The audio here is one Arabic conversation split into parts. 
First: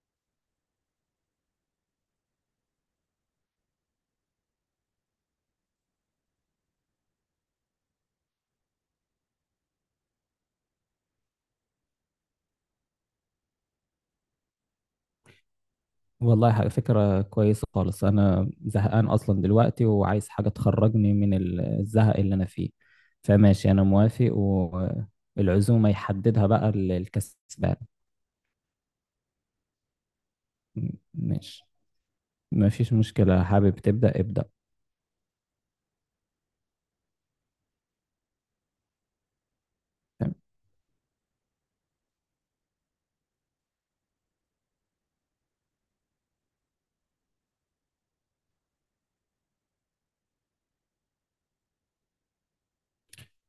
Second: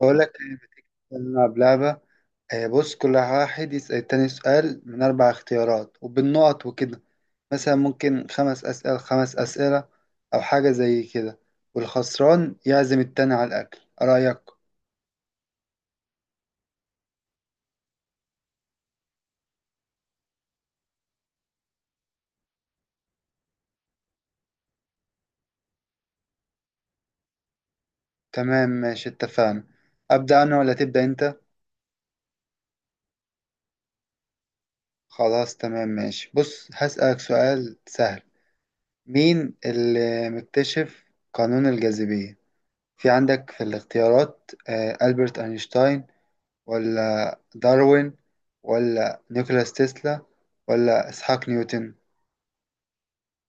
بقول لك إيه، ما تيجي نلعب لعبة. بص، كل واحد يسأل التاني سؤال من أربع اختيارات وبالنقط وكده. مثلا ممكن خمس أسئلة، أو حاجة زي كده، والخسران يعزم التاني على الأكل. إيه رأيك؟ والله حاجة فكرة كويسة خالص. أنا زهقان أصلا دلوقتي وعايز حاجة تخرجني من الزهق اللي أنا فيه. فماشي أنا موافق، والعزومة يحددها بقى الكسبان. تمام ماشي، اتفقنا. أبدأ أنا ولا تبدأ أنت؟ ماشي، مفيش مشكلة، حابب تبدأ ابدأ. خلاص تمام ماشي، بص هسألك سؤال سهل. مين اللي تمام. مكتشف قانون الجاذبية؟ في عندك في الاختيارات ألبرت أينشتاين، ولا داروين، ولا نيكولاس تسلا، ولا إسحاق نيوتن.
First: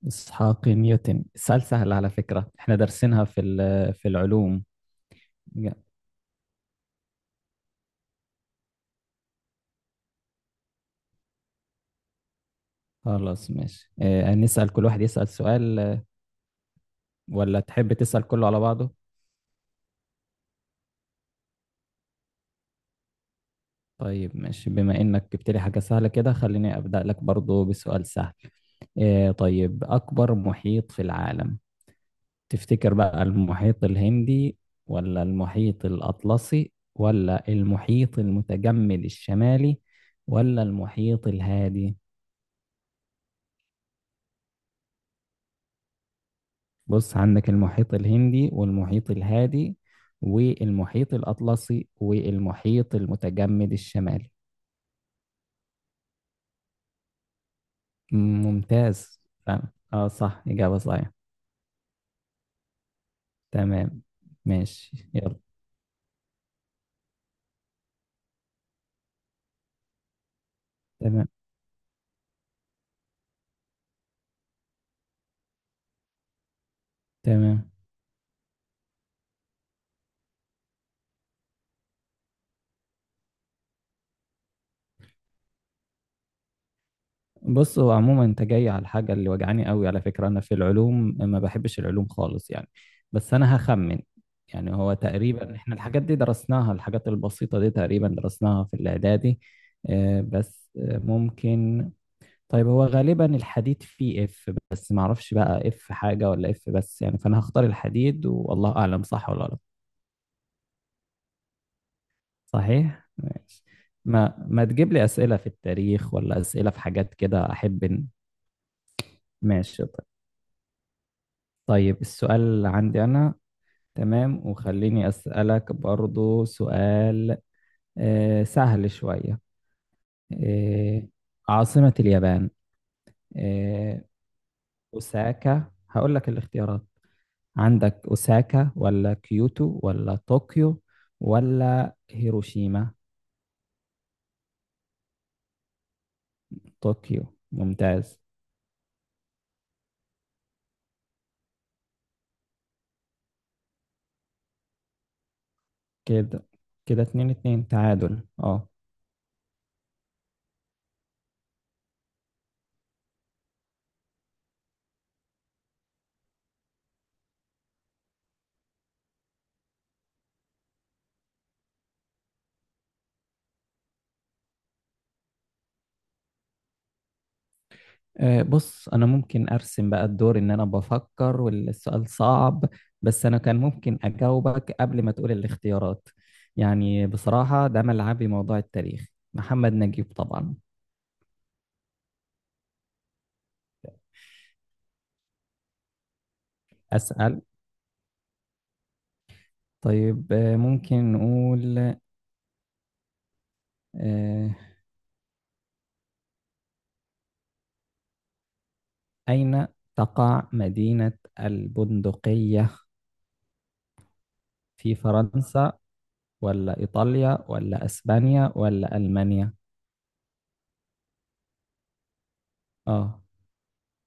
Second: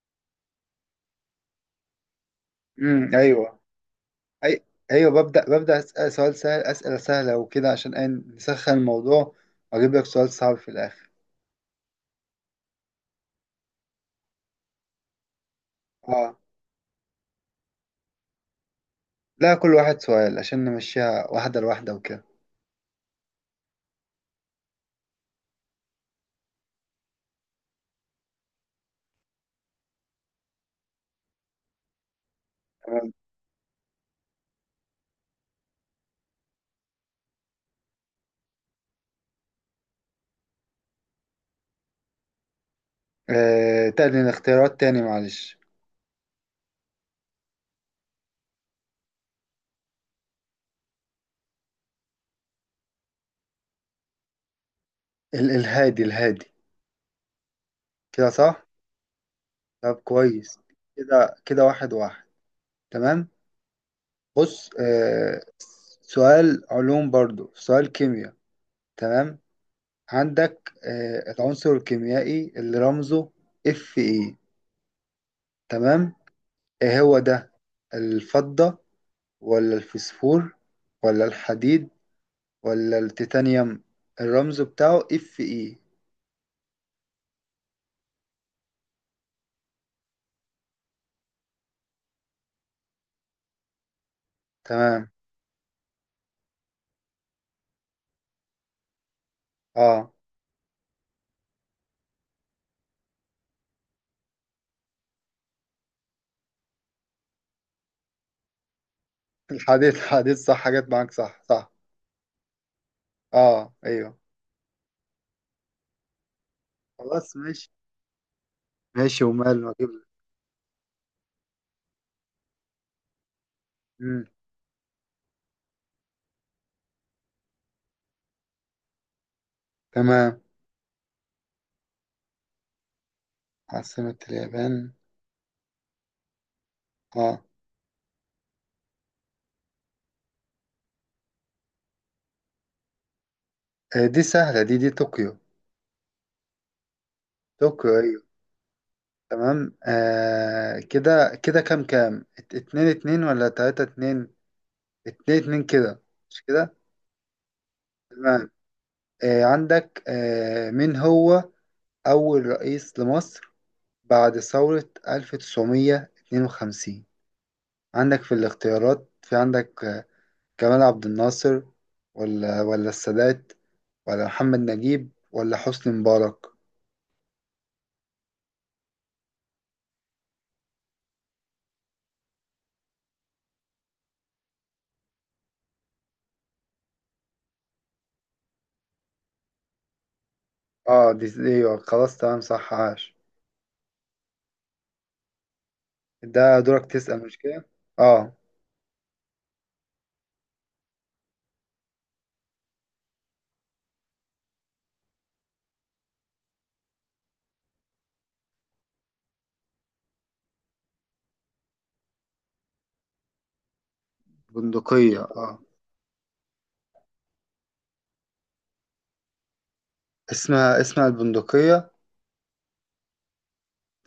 إسحاق نيوتن. السؤال سهل على فكرة، إحنا دارسينها في ايوه. في أي... العلوم. ايوه، ببدأ أسأل سؤال سهل، أسئلة سهلة وكده عشان إيه؟ نسخن الموضوع، وأجيب لك سؤال صعب في الآخر. خلاص ماشي، نسأل كل واحد يسأل سؤال، اه، ولا تحب تسأل كله على بعضه؟ لا، كل واحد سؤال عشان نمشيها واحدة لواحدة وكده. طيب ماشي، بما انك جبت لي حاجة سهلة كده خليني ابدأ لك برضو بسؤال سهل. إيه، طيب، اكبر محيط في العالم تفتكر تمام. بقى؟ المحيط الهندي ولا المحيط الاطلسي ولا المحيط المتجمد الشمالي ولا المحيط الهادي؟ تاني الاختيارات تاني، معلش. بص عندك المحيط الهندي والمحيط الهادي والمحيط الاطلسي والمحيط المتجمد الشمالي. الهادي، الهادي. كده صح؟ ممتاز. فعلا. طب اه صح، كويس. اجابة صحيحة. كده كده، واحد واحد. تمام. تمام. بص، ماشي يلا. سؤال علوم برضو، سؤال كيمياء. تمام. عندك تمام. العنصر الكيميائي اللي رمزه Fe. تمام، ايه هو ده؟ تمام. الفضة، ولا الفسفور، ولا الحديد، ولا التيتانيوم؟ الرمز بتاعه Fe. بص، هو عموما انت جاي على الحاجة اللي وجعاني قوي على فكرة، انا في العلوم ما بحبش العلوم خالص يعني. بس انا هخمن. يعني هو تمام. تقريبا احنا الحاجات دي درسناها، الحاجات البسيطة دي تقريبا درسناها في الاعدادي. اه، بس ممكن. طيب، هو غالبا الحديد فيه اف، بس ما اعرفش بقى اف حاجة ولا اف بس يعني، فانا هختار الحديد، والله اعلم صح ولا لا. الحديد صح، حاجات معاك، صح صح. صحيح، ماشي. اه ايوه. ما تجيب لي أسئلة في التاريخ ولا أسئلة في حاجات خلاص كده، ماشي. أحب. ماشي ومال ماشي واجيب لك. طيب. طيب، السؤال اللي عندي أنا. مم. تمام، وخليني أسألك برضو سؤال سهل شوية. تمام. آه، عاصمة اليابان. آه، عاصمة اليابان. أوساكا. هقول لك الاختيارات. اه. عندك أوساكا ولا كيوتو ولا طوكيو ولا هيروشيما؟ دي سهلة، دي طوكيو. طوكيو، طوكيو، ممتاز. ايوه. تمام. كده كده كام كام، اتنين اتنين، ولا تلاتة اتنين؟ اتنين اتنين، كده. مش كده كده. كده 2-2 تعادل، تمام. اه. عندك، مين هو أول رئيس لمصر بعد ثورة 1952؟ عندك في الاختيارات، في عندك، جمال عبد الناصر، ولا السادات، ولا محمد نجيب، ولا حسني مبارك؟ بص انا ممكن ارسم بقى الدور ان انا بفكر والسؤال صعب، بس انا كان ممكن اجاوبك قبل ما تقول الاختيارات. يعني بصراحة ده ملعبي، موضوع التاريخ. محمد نجيب طبعا. اه، دي ايوه، خلاص تمام، صح، عاش. ده دورك تسأل، مش اسأل. كده؟ اه. طيب، ممكن نقول آه، اين تقع مدينة البندقية؟ في بندقية، اه. فرنسا ولا ايطاليا ولا اسبانيا ولا المانيا؟ اسمها البندقية. اه،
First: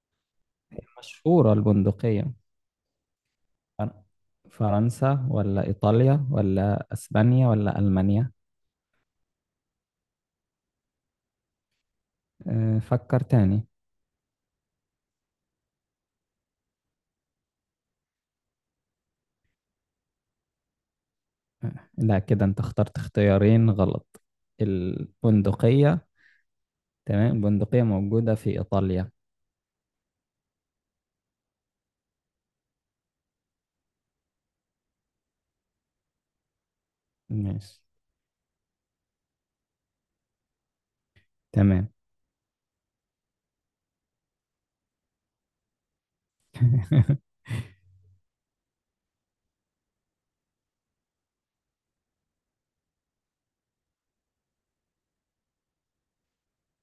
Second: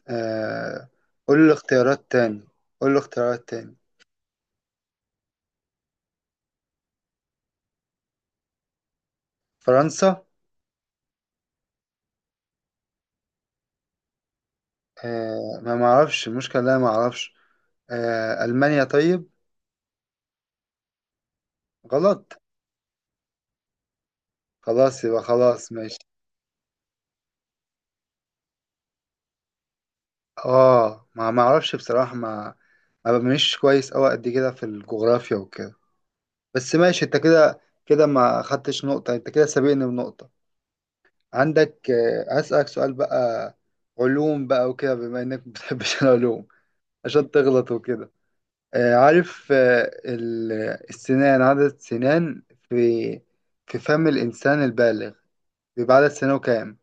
آه. قول لي مشهورة الاختيارات البندقية. تاني، قول لي الاختيارات تاني. فر- فرنسا ولا إيطاليا ولا أسبانيا ولا ألمانيا؟ فرنسا. فكر تاني. آه، ما معرفش المشكلة، لا، ما اعرفش. ألمانيا، طيب. لا غلط. كده أنت اخترت اختيارين غلط. خلاص، يبقى خلاص ماشي. البندقية، تمام، البندقية موجودة في إيطاليا. اه، ما معرفش بصراحة، ما مش كويس أوي قد كده في الجغرافيا وكده. بس ماشي، انت كده ماشي. كده ما خدتش نقطة، انت كده سابقني بنقطة. تمام. عندك، هسألك سؤال بقى، علوم بقى وكده، بما انك ما بتحبش العلوم عشان تغلط وكده. عارف عدد السنان في في فم الإنسان البالغ، بيبقى عدد سنانه كام؟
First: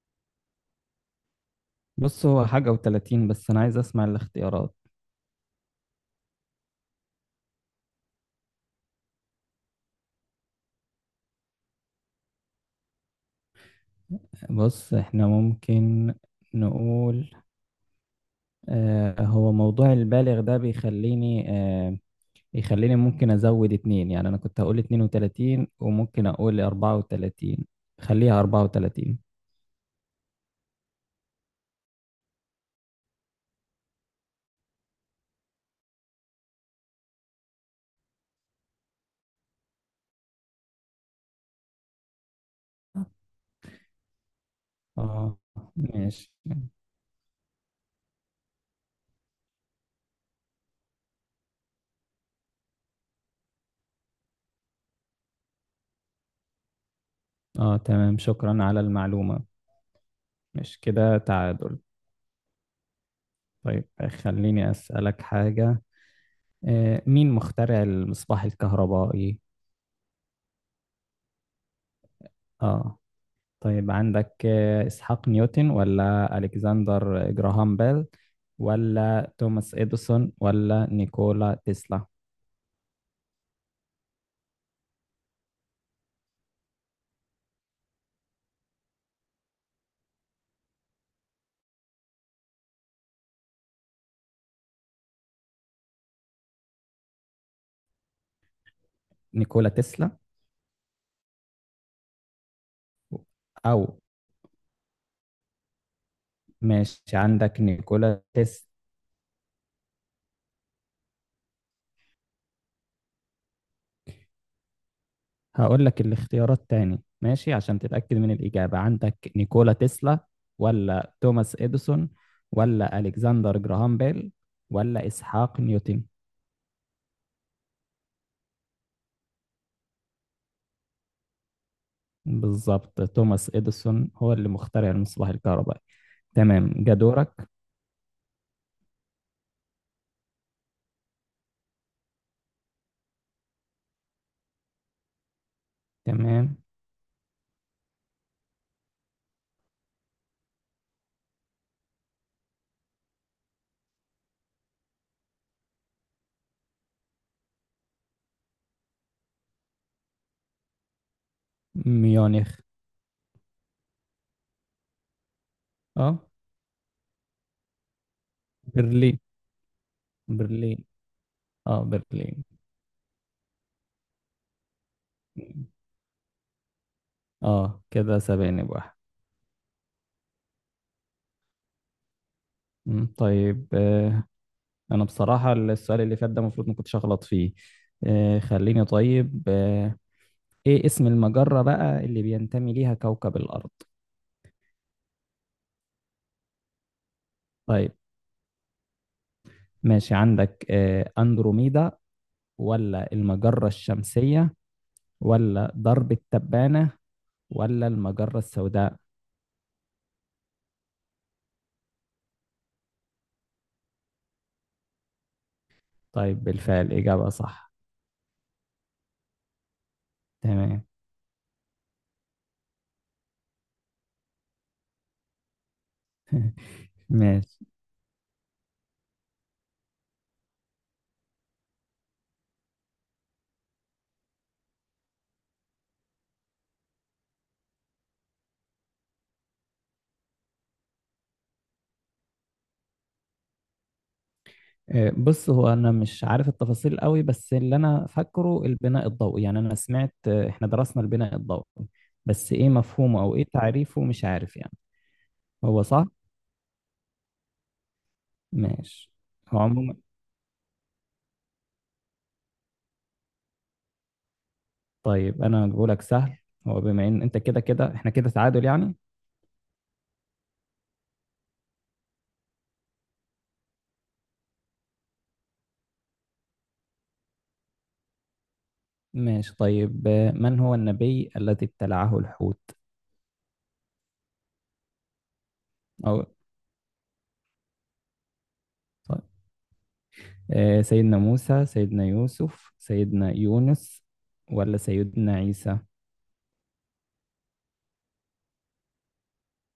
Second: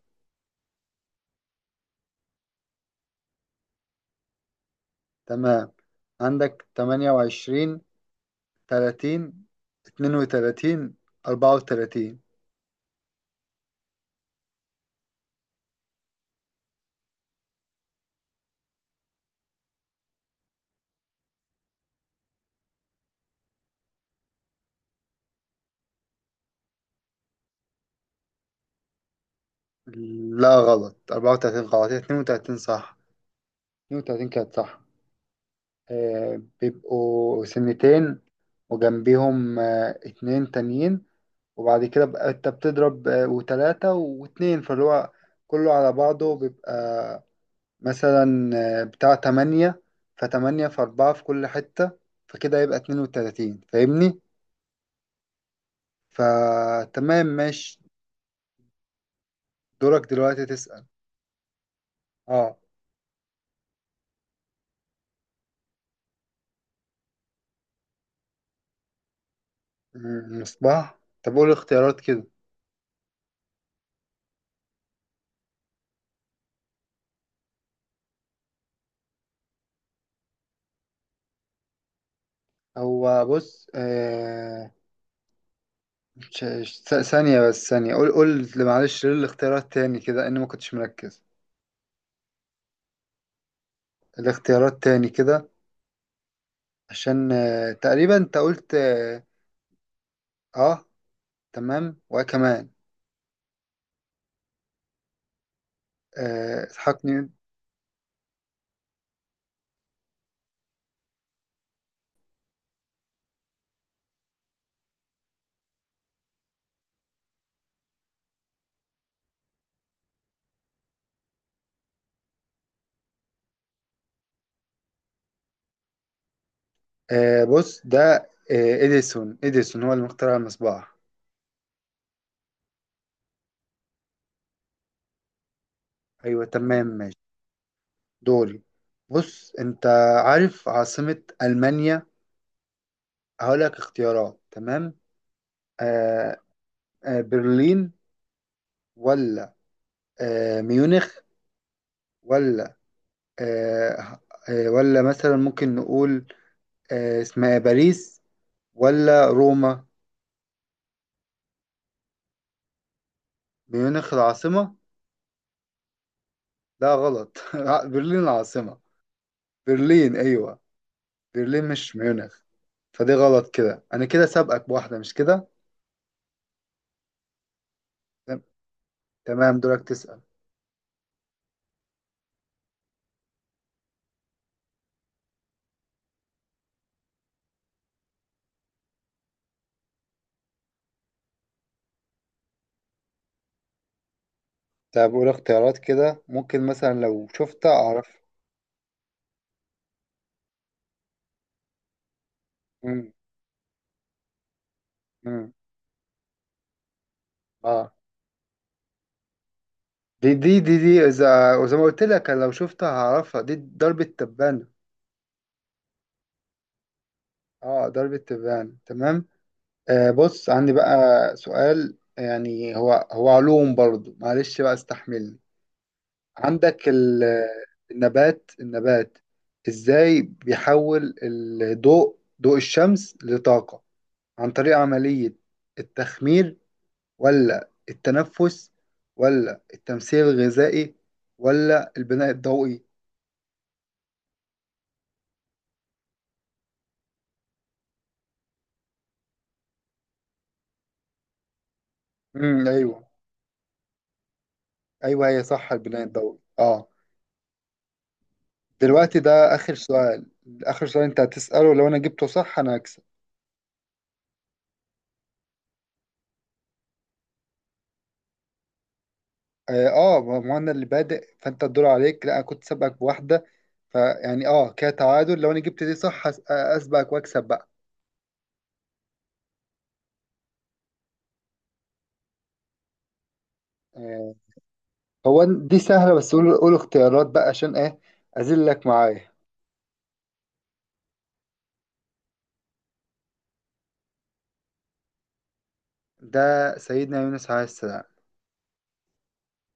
بص هو حاجة وتلاتين، بس أنا عايز أسمع الاختيارات. تمام. عندك 28، 30، 32، 34. بص إحنا ممكن نقول. هو موضوع البالغ ده بيخليني آه، يخليني ممكن ازود اتنين. يعني انا كنت هقول 32، وممكن اقول 34. خليها 34. لا غلط، 34 غلط، هي 32 صح. اتنين وتلاتين كانت صح. بيبقوا سنتين، وجنبيهم اتنين تانيين، وبعد كده بقى انت بتضرب وتلاتة واتنين، فاللي هو اه كله على ماشي. بعضه بيبقى مثلا بتاع تمانية. فتمانية في أربعة في كل حتة، فكده يبقى 32. فاهمني؟ فتمام اه ماشي. تمام، شكرا على المعلومة. دورك دلوقتي مش تسأل. كده تعادل؟ اه، طيب خليني اسألك حاجة. مين مخترع المصباح الكهربائي؟ مصباح. طب قول اختيارات كده. اه. طيب عندك اسحاق نيوتن ولا الكسندر جراهام بيل ولا توماس اديسون ولا نيكولا تسلا؟ هو بص، ثانية، بس ثانية، قول قول، معلش، ليه الاختيارات تاني كده، إني ما كنتش مركز. الاختيارات تاني كده، عشان تقريبا انت قلت اه، نيكولا تسلا. آه، تمام وكمان او اسحاق ماشي، نيوتن. عندك نيكولا تسلا. هقول لك الاختيارات تاني ماشي عشان تتأكد من الإجابة. عندك نيكولا تسلا ولا توماس إديسون ولا ألكسندر جراهام بيل ولا إسحاق نيوتن؟ بص ده، اديسون هو اللي مخترع المصباح. بالظبط، توماس إديسون هو اللي مخترع المصباح الكهربائي. ايوه تمام تمام ماشي. جدورك. دوري. بص، انت عارف عاصمة المانيا؟ هقولك اختيارات. تمام. آه، تمام. برلين، ولا ميونخ، ولا آه، ولا مثلا ممكن نقول اسمها إيه، باريس، ولا روما؟ ميونخ. ميونخ العاصمة. اه. لا غلط. برلين العاصمة. برلين. برلين، أيوة. برلين. برلين اه مش ميونخ. برلين. فدي غلط، كده أنا كده سابقك بواحدة، مش كده؟ اه كده تم- سبقني بواحد. تمام، دورك تسأل. مم، طيب. انا بصراحة السؤال اللي فات ده المفروض ما كنتش اغلط فيه. خليني، طيب. ايه اسم المجرة بقى اللي بينتمي ليها كوكب الارض؟ طب قول اختيارات كده، ممكن مثلا لو شفتها طيب أعرف. ماشي. عندك اندروميدا مم. ولا المجرة الشمسية مم. ولا درب التبانة ولا آه المجرة السوداء؟ دي إذا وزي ما قلت لك، أنا لو شفتها هعرفها، دي ضربة تبانة. طيب، بالفعل إجابة صح. آه، ضربة تبانة، تمام. آه، بص، عندي تمام. بقى سؤال، يعني هو علوم برضو، معلش بقى استحملني. عندك ماشي. النبات، النبات ازاي بيحول الضوء، ضوء الشمس لطاقة، عن طريق عملية التخمير، ولا التنفس، ولا التمثيل الغذائي، ولا البناء الضوئي؟ بص هو انا مش عارف التفاصيل قوي، بس اللي انا فاكره البناء الضوئي، يعني انا سمعت احنا درسنا البناء الضوئي. بس ايه ايوه، مفهومه او ايه تعريفه مش عارف يعني. ايوه، هي صح، هو البناء صح. الضوئي، اه. ماشي. دلوقتي ده هو اخر عموما. سؤال، اخر سؤال انت هتسأله، لو انا جبته صح انا هكسب. طيب انا بقولك سهل. هو بما ان انت كده كده احنا كده تعادل يعني. اه، ما انا اللي بادئ، فانت الدور عليك، لا، انا كنت سابقك بواحده، فيعني اه كده تعادل، لو انا جبت دي صح اسبقك واكسب بقى. ماشي طيب. من هو النبي الذي ابتلعه الحوت؟ آه، هو دي سهله، او بس قول قول اختيارات بقى، عشان ايه اذلك طيب. معايا. سيدنا موسى، سيدنا يوسف، سيدنا يونس، ولا سيدنا عيسى؟ ده سيدنا يونس عليه السلام.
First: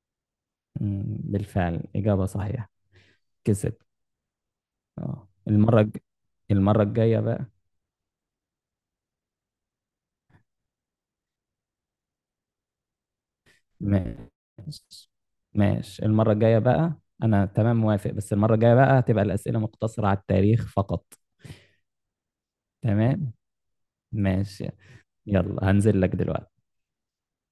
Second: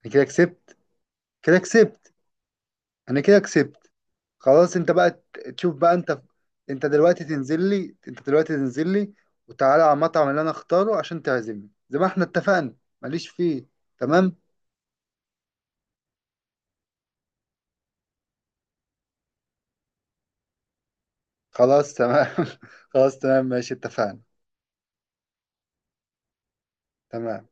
انا كده كسبت، كده بالفعل كسبت، إجابة صحيحة. انا كده كسب. كسبت. خلاص، انت بقى اه تشوف بقى انت. المرة انت الجاية دلوقتي بقى. تنزل لي، انت دلوقتي تنزل لي، وتعالى على المطعم اللي انا اختاره عشان تعزمني زي ما احنا اتفقنا. ماليش فيه. تمام. ماشي. ماشي المرة الجاية بقى. أنا تمام موافق، بس المرة الجاية بقى هتبقى الأسئلة مقتصرة على التاريخ فقط. خلاص تمام، خلاص تمام. تمام ماشي، اتفقنا. ماشي. يلا هنزل لك دلوقتي تمام.